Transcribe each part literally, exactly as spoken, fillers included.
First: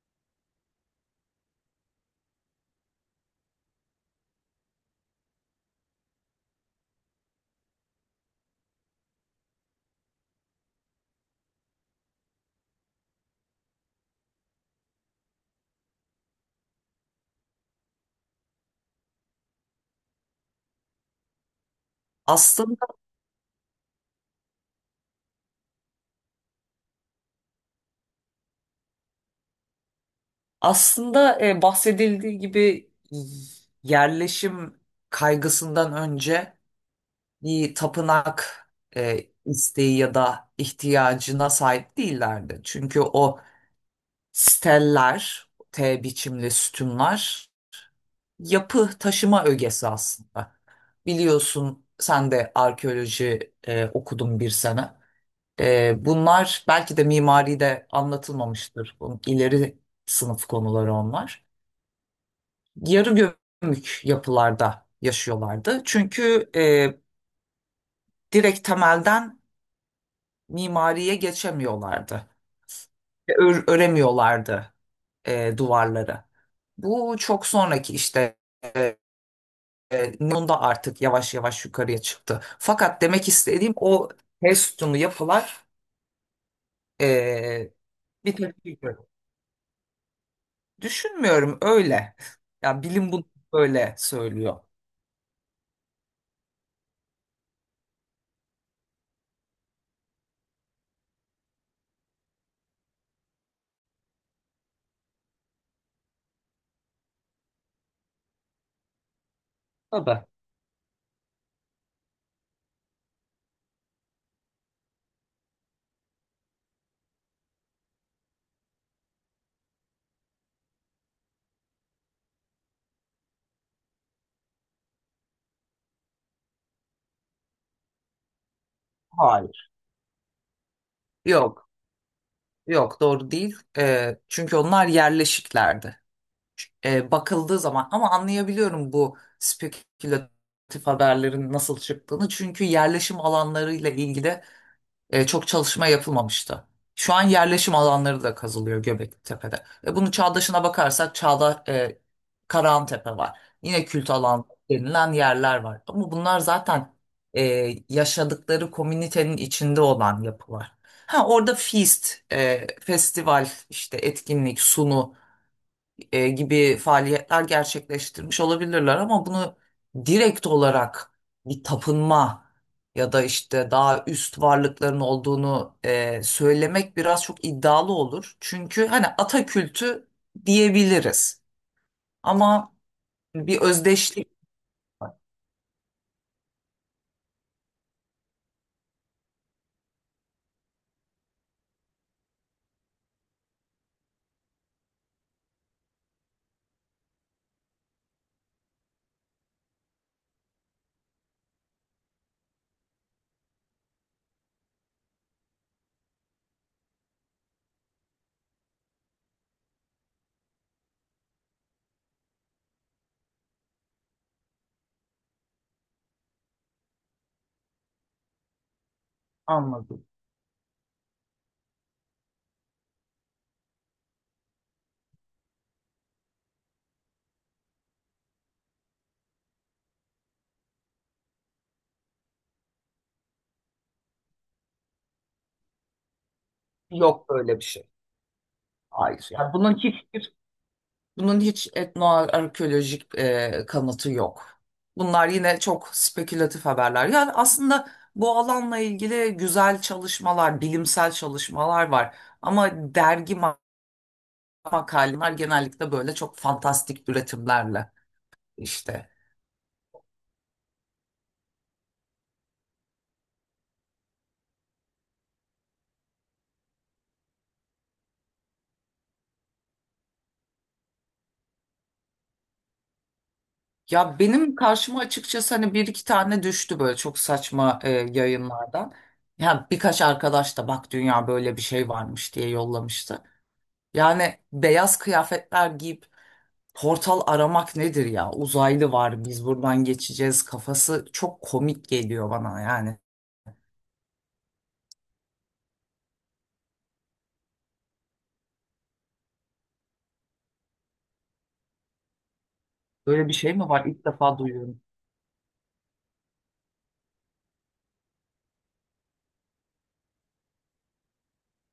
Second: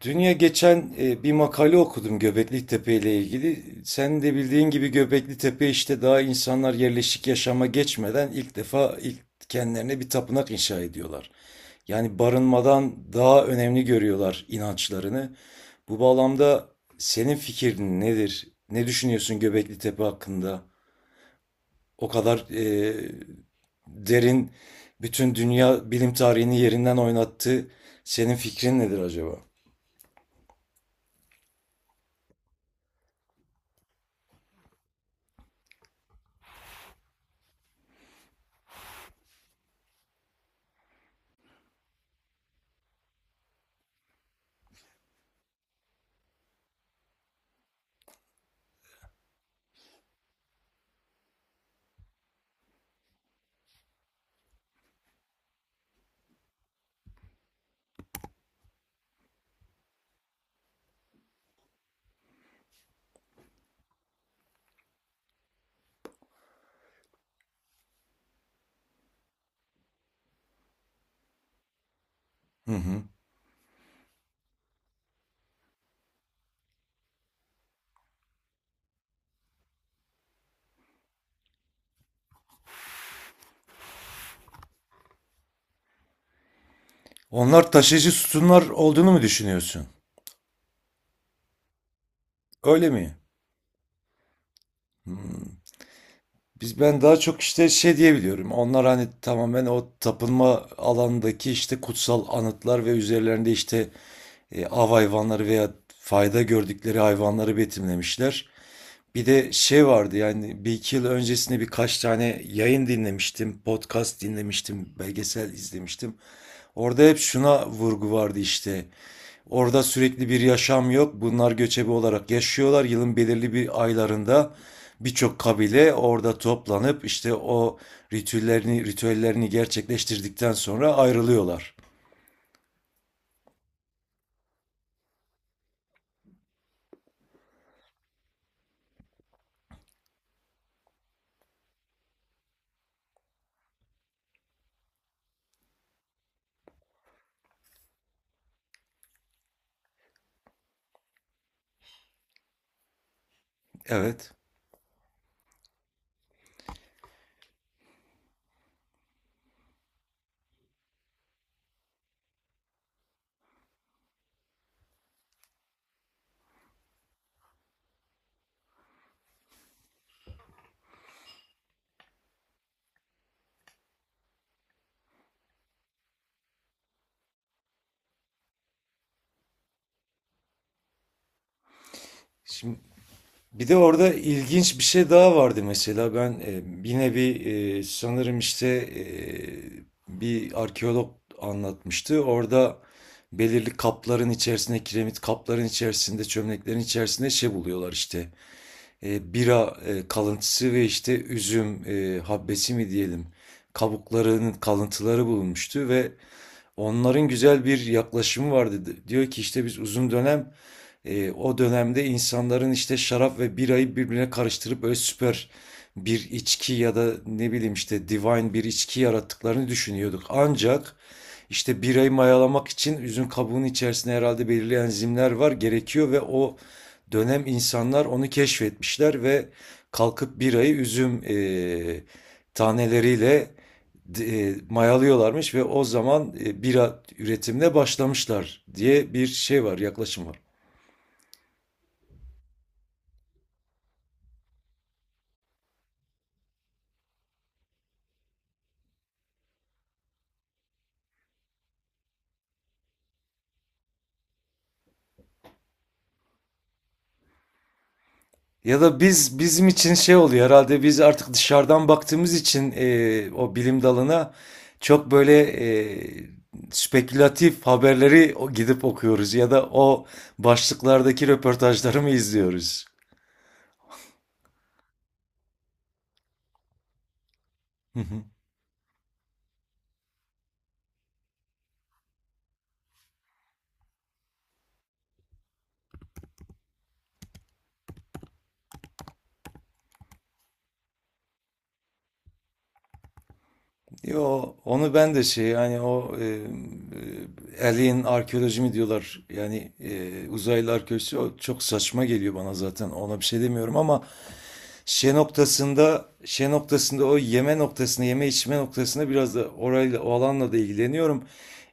Dünya geçen e, bir makale okudum Göbekli Tepe ile ilgili. Sen de bildiğin gibi Göbekli Tepe işte daha insanlar yerleşik yaşama geçmeden ilk defa ilk kendilerine bir tapınak inşa ediyorlar. Yani barınmadan daha önemli görüyorlar inançlarını. Bu bağlamda senin fikrin nedir? Ne düşünüyorsun Göbekli Tepe hakkında? O kadar e, Aslında derin, bütün dünya bilim tarihini yerinden oynattı. Senin fikrin nedir acaba? aslında e, bahsedildiği gibi yerleşim kaygısından önce bir tapınak e, isteği ya da ihtiyacına sahip değillerdi. Çünkü o steller, T biçimli sütunlar yapı taşıma ögesi aslında. Biliyorsun sen de arkeoloji e, okudun bir sene. E, bunlar belki de mimari de anlatılmamıştır. Bu ileri sınıf konuları onlar. Yarı gömük yapılarda yaşıyorlardı. Çünkü e, direkt temelden mimariye geçemiyorlardı. Hı hı. Ö- öremiyorlardı e, duvarları. Bu çok sonraki işte e, e, Neon'da artık yavaş yavaş yukarıya çıktı. Fakat demek istediğim o ters sütunlu yapılar Onlar e, taşıyıcı bir sütunlar tepki gördü. olduğunu mu düşünüyorsun? Düşünmüyorum öyle. Ya Öyle bilim mi? bunu böyle söylüyor. Hmm. Biz ben daha çok işte şey diyebiliyorum. Onlar hani tamamen o tapınma alanındaki işte kutsal anıtlar ve üzerlerinde işte e, av hayvanları veya fayda gördükleri hayvanları betimlemişler. Bir de şey vardı, Tabii. yani bir iki yıl öncesinde birkaç tane yayın dinlemiştim, podcast dinlemiştim, belgesel izlemiştim. Orada hep şuna vurgu vardı işte. Orada sürekli bir yaşam yok. Bunlar göçebe olarak yaşıyorlar. Yılın belirli bir aylarında birçok kabile orada toplanıp işte o ritüellerini ritüellerini Hayır. gerçekleştirdikten sonra Yok. ayrılıyorlar. Yok, doğru değil. Ee, çünkü onlar yerleşiklerdi. Ee, bakıldığı zaman, ama anlayabiliyorum bu spekülatif haberlerin nasıl çıktığını. Çünkü yerleşim alanlarıyla ilgili E, çok çalışma yapılmamıştı. Şu an yerleşim alanları da kazılıyor Göbektepe'de. E, bunu Çağdaş'ına bakarsak Çağda, e, Karahantepe var. Yine kült Evet. alan denilen yerler var. Ama bunlar zaten e, yaşadıkları komünitenin içinde olan yapılar. Ha orada feast, e, festival, işte etkinlik, sunu e, gibi faaliyetler gerçekleştirmiş olabilirler, ama bunu direkt olarak bir tapınma ya da işte daha üst varlıkların olduğunu e, söylemek biraz çok iddialı olur. Çünkü hani ata kültü diyebiliriz Şimdi ama bir bir de orada özdeşlik ilginç bir şey var. daha vardı. Mesela ben e, yine bir e, sanırım işte e, bir arkeolog anlatmıştı. Orada belirli kapların içerisinde, kiremit kapların içerisinde, çömleklerin içerisinde şey buluyorlar işte. E, bira e, kalıntısı ve işte üzüm e, habbesi mi diyelim, kabuklarının kalıntıları bulunmuştu ve onların güzel bir yaklaşımı vardı. Diyor ki işte biz uzun dönem e, o dönemde insanların işte şarap ve birayı birbirine karıştırıp böyle süper bir içki ya da ne bileyim işte divine bir içki yarattıklarını Anladım. düşünüyorduk. Ancak işte birayı mayalamak için üzüm kabuğunun içerisinde herhalde belirli enzimler var, gerekiyor ve o dönem insanlar onu keşfetmişler ve kalkıp birayı üzüm e, taneleriyle e, mayalıyorlarmış ve o zaman e, bira Yok böyle bir üretimine şey. başlamışlar diye bir Hayır. Yani şey var, bunun yaklaşım hiçbir var. Bunun hiç etnoarkeolojik e, kanıtı yok. Bunlar yine çok spekülatif haberler. Yani aslında bu alanla ilgili güzel çalışmalar, bilimsel çalışmalar var. Ama dergi ma- makaleler genellikle böyle çok fantastik üretimlerle Ya da işte. biz, bizim için şey oluyor herhalde, biz artık dışarıdan baktığımız için e, o bilim dalına çok böyle e, spekülatif haberleri o- gidip okuyoruz ya da o başlıklardaki röportajları mı izliyoruz? Ya benim karşıma açıkçası hani bir iki tane düştü böyle çok saçma e, Hı hı. yayınlardan. Ya birkaç arkadaş da bak dünya böyle bir şey varmış diye yollamıştı. Yani beyaz kıyafetler giyip portal aramak nedir ya? Uzaylı var, biz buradan geçeceğiz kafası çok komik geliyor bana yani. Yo, onu ben de şey, yani o e, e, alien arkeoloji mi diyorlar, yani e, uzaylı arkeoloji, o çok saçma geliyor bana, zaten ona bir Böyle bir şey şey mi demiyorum var? ama İlk defa duyuyorum. Şe noktasında, şe noktasında o yeme noktasında, yeme içme noktasında biraz da orayla, o alanla da ilgileniyorum.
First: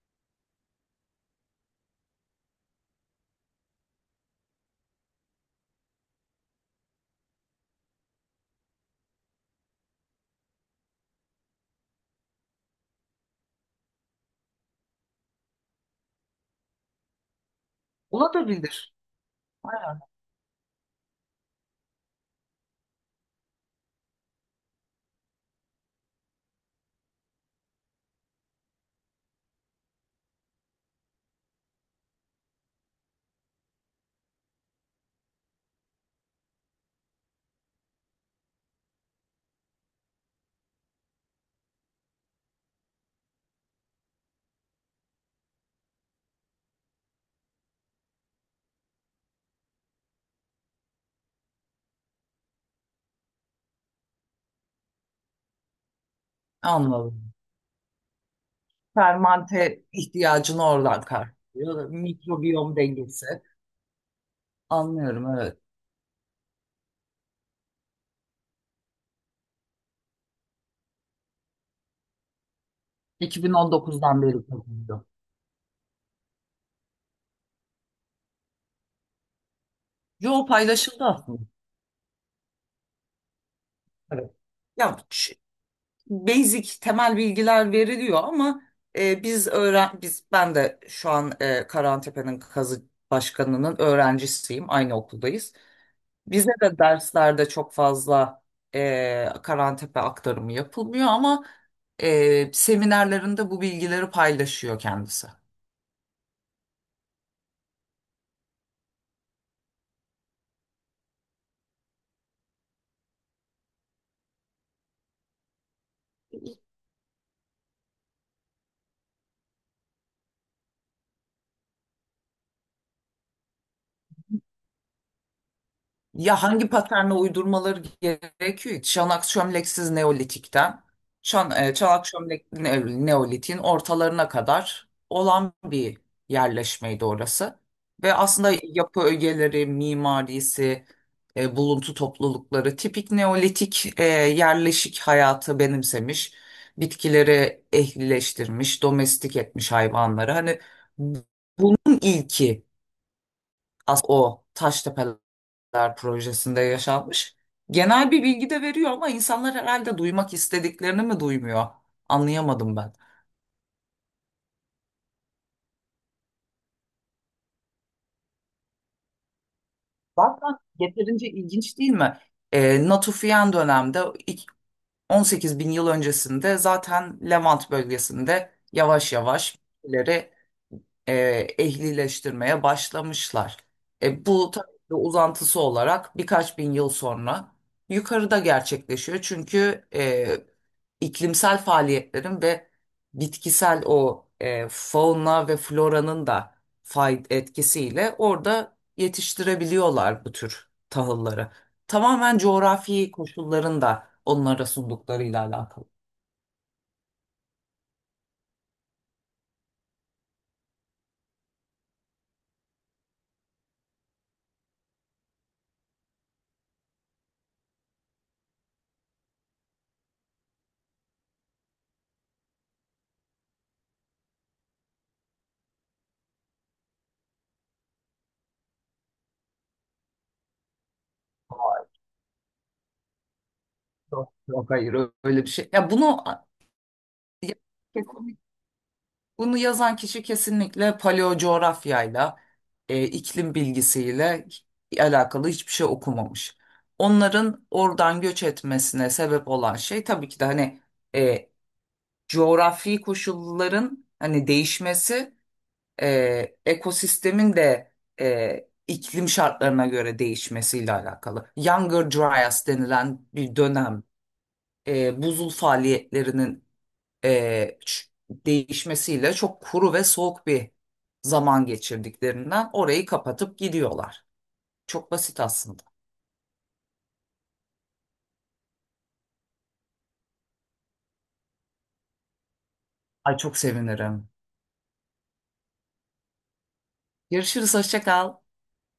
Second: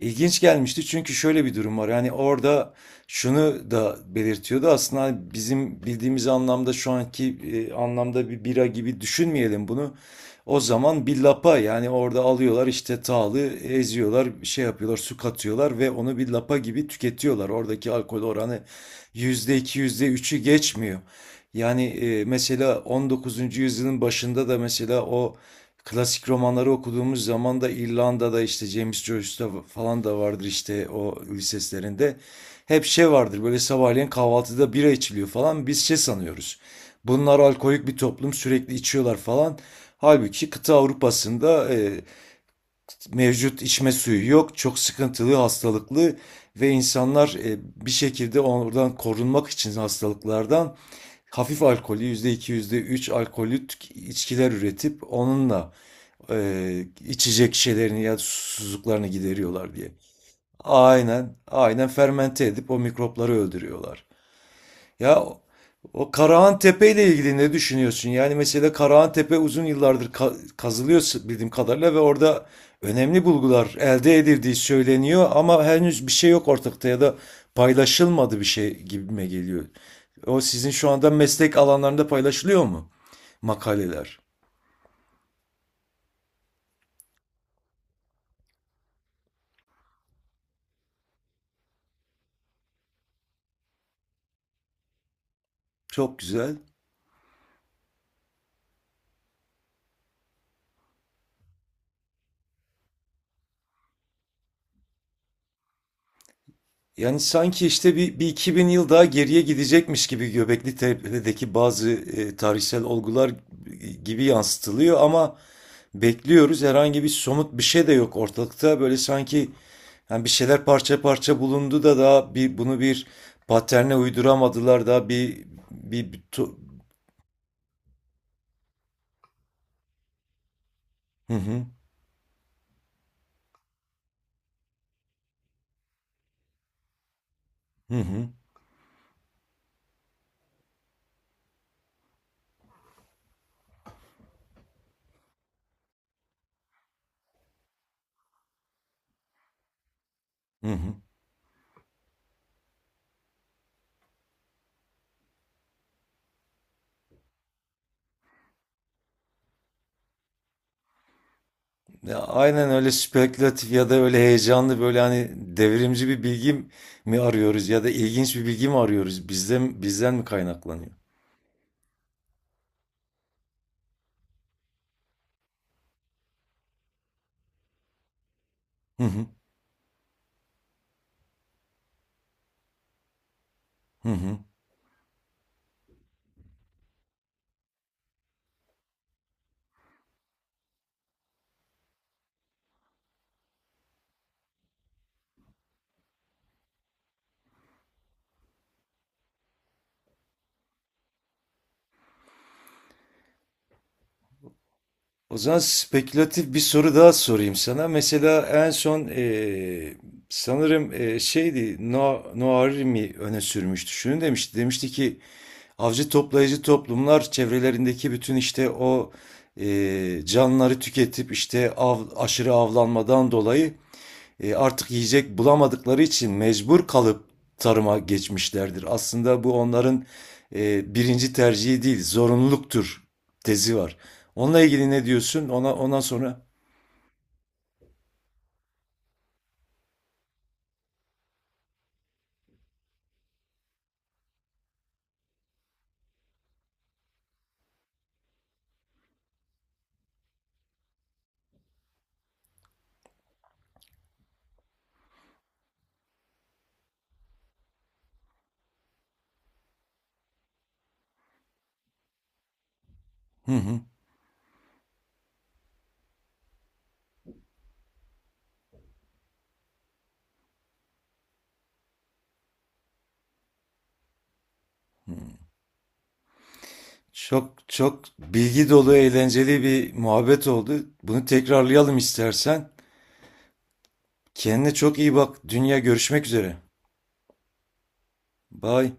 İlginç gelmişti çünkü şöyle bir durum var. Yani orada şunu da belirtiyordu. Aslında hani bizim bildiğimiz anlamda, şu anki e, anlamda bir bira gibi düşünmeyelim bunu. O zaman bir lapa, yani orada alıyorlar işte, tağlı eziyorlar, şey yapıyorlar, su katıyorlar ve onu bir lapa gibi tüketiyorlar. Oradaki alkol oranı Olabilir. yüzde iki, Aynen. yüzde üçü geçmiyor. Yani e, mesela on dokuzuncu yüzyılın başında da, mesela o klasik romanları okuduğumuz zaman da, İrlanda'da işte James Joyce'da falan da vardır işte o liseslerinde. Hep şey vardır, böyle sabahleyin kahvaltıda bira içiliyor falan, biz şey sanıyoruz: bunlar alkolik bir toplum, sürekli içiyorlar falan. Halbuki kıta Avrupa'sında e, mevcut içme suyu yok, çok sıkıntılı, hastalıklı ve insanlar e, bir şekilde oradan, korunmak için hastalıklardan hafif alkolü, yüzde iki yüzde üç alkolü tük- içkiler üretip onunla e, Anladım. içecek şeylerini ya da susuzluklarını gideriyorlar Fermante diye. ihtiyacını oradan Aynen, aynen, karşılıyor. fermente edip Mikrobiyom o dengesi. mikropları öldürüyorlar. Ya Anlıyorum, evet. o Karahan Tepe ile ilgili ne düşünüyorsun? Yani mesela Karahan Tepe uzun yıllardır ka- kazılıyor bildiğim kadarıyla ve orada önemli bulgular elde iki bin on dokuzdan beri edildiği kazanıyor. söyleniyor ama henüz bir şey yok ortakta, ya da paylaşılmadı bir şey gibime geliyor. O Yo, sizin şu paylaşıldı anda aslında. meslek alanlarında paylaşılıyor mu? Makaleler. Evet. Ya şu basic temel bilgiler veriliyor ama e, biz öğren biz ben de şu an e, Karantepe'nin kazı başkanının öğrencisiyim. Aynı okuldayız. Çok Bize güzel. de derslerde çok fazla eee Karantepe aktarımı yapılmıyor ama eee, seminerlerinde bu bilgileri paylaşıyor kendisi. Yani sanki işte bir, bir iki bin yıl daha geriye gidecekmiş gibi, Göbekli Tepe'deki bazı e, tarihsel olgular gibi yansıtılıyor ama bekliyoruz. Herhangi bir somut bir şey de yok ortalıkta. Böyle sanki yani bir şeyler parça parça bulundu da, daha bir, bunu bir paterne uyduramadılar da bir bir, bir Ya tu- hangi paterne uydurmaları gerekiyor? Çanak çömleksiz Neolitik'ten, hı çan, hı, e, çanak çömlekli Ne- Neolitik'in ortalarına kadar olan bir yerleşmeydi orası. hı Ve hı, aslında yapı ögeleri, mimarisi, e, buluntu toplulukları tipik Neolitik e, yerleşik hayatı benimsemiş, bitkileri ehlileştirmiş, domestik etmiş hayvanları. Hani hı hı. bunun ilki as o Taştepe Ler projesinde yaşanmış. Genel bir bilgi de veriyor ama insanlar herhalde duymak istediklerini mi duymuyor? Ya aynen Anlayamadım öyle, ben. spekülatif ya da öyle heyecanlı, böyle hani devrimci bir bilgi mi arıyoruz ya da ilginç bir bilgi mi arıyoruz? Bizden bizden mi Zaten kaynaklanıyor? yeterince ilginç değil mi? E, Natufian dönemde ilk on sekiz bin yıl öncesinde zaten Levant bölgesinde Hı yavaş hı, yavaş ileri e, ehlileştirmeye başlamışlar. hı E, hı. Bu tabii ki uzantısı olarak birkaç bin yıl sonra yukarıda gerçekleşiyor. Çünkü e, iklimsel faaliyetlerin ve bitkisel o e, fauna ve floranın da fay etkisiyle orada yetiştirebiliyorlar bu tür tahılları. Tamamen coğrafi koşulların da onlara O sunduklarıyla zaman alakalı. spekülatif bir soru daha sorayım sana. Mesela en son eee, sanırım eee, şeydi, No- Noarimi öne sürmüştü. Şunu demişti. Demişti ki avcı toplayıcı toplumlar çevrelerindeki bütün işte o eee, canlıları tüketip işte av, aşırı avlanmadan dolayı e, artık yiyecek bulamadıkları için mecbur kalıp tarıma geçmişlerdir. Aslında bu onların e, birinci tercihi değil, zorunluluktur tezi var. Yok, Onunla yok, ilgili hayır ne öyle diyorsun? bir şey. Ona Ya ondan bunu sonra, Bunu yazan kişi kesinlikle paleo coğrafyayla, e, iklim bilgisiyle alakalı hiçbir şey okumamış. Onların oradan göç etmesine sebep olan şey tabii ki de hani e, coğrafi koşulların hani değişmesi, e, ekosistemin de e, iklim şartlarına göre değişmesiyle alakalı. Younger Dryas denilen hı bir hı. dönem e, buzul faaliyetlerinin e, ç- değişmesiyle çok kuru ve soğuk bir zaman geçirdiklerinden orayı kapatıp gidiyorlar. Çok basit aslında. Çok çok bilgi dolu, eğlenceli bir muhabbet oldu. Bunu tekrarlayalım istersen. Ay, çok sevinirim. Kendine çok iyi bak. Dünya görüşmek üzere. Görüşürüz, hoşça kal. Bye.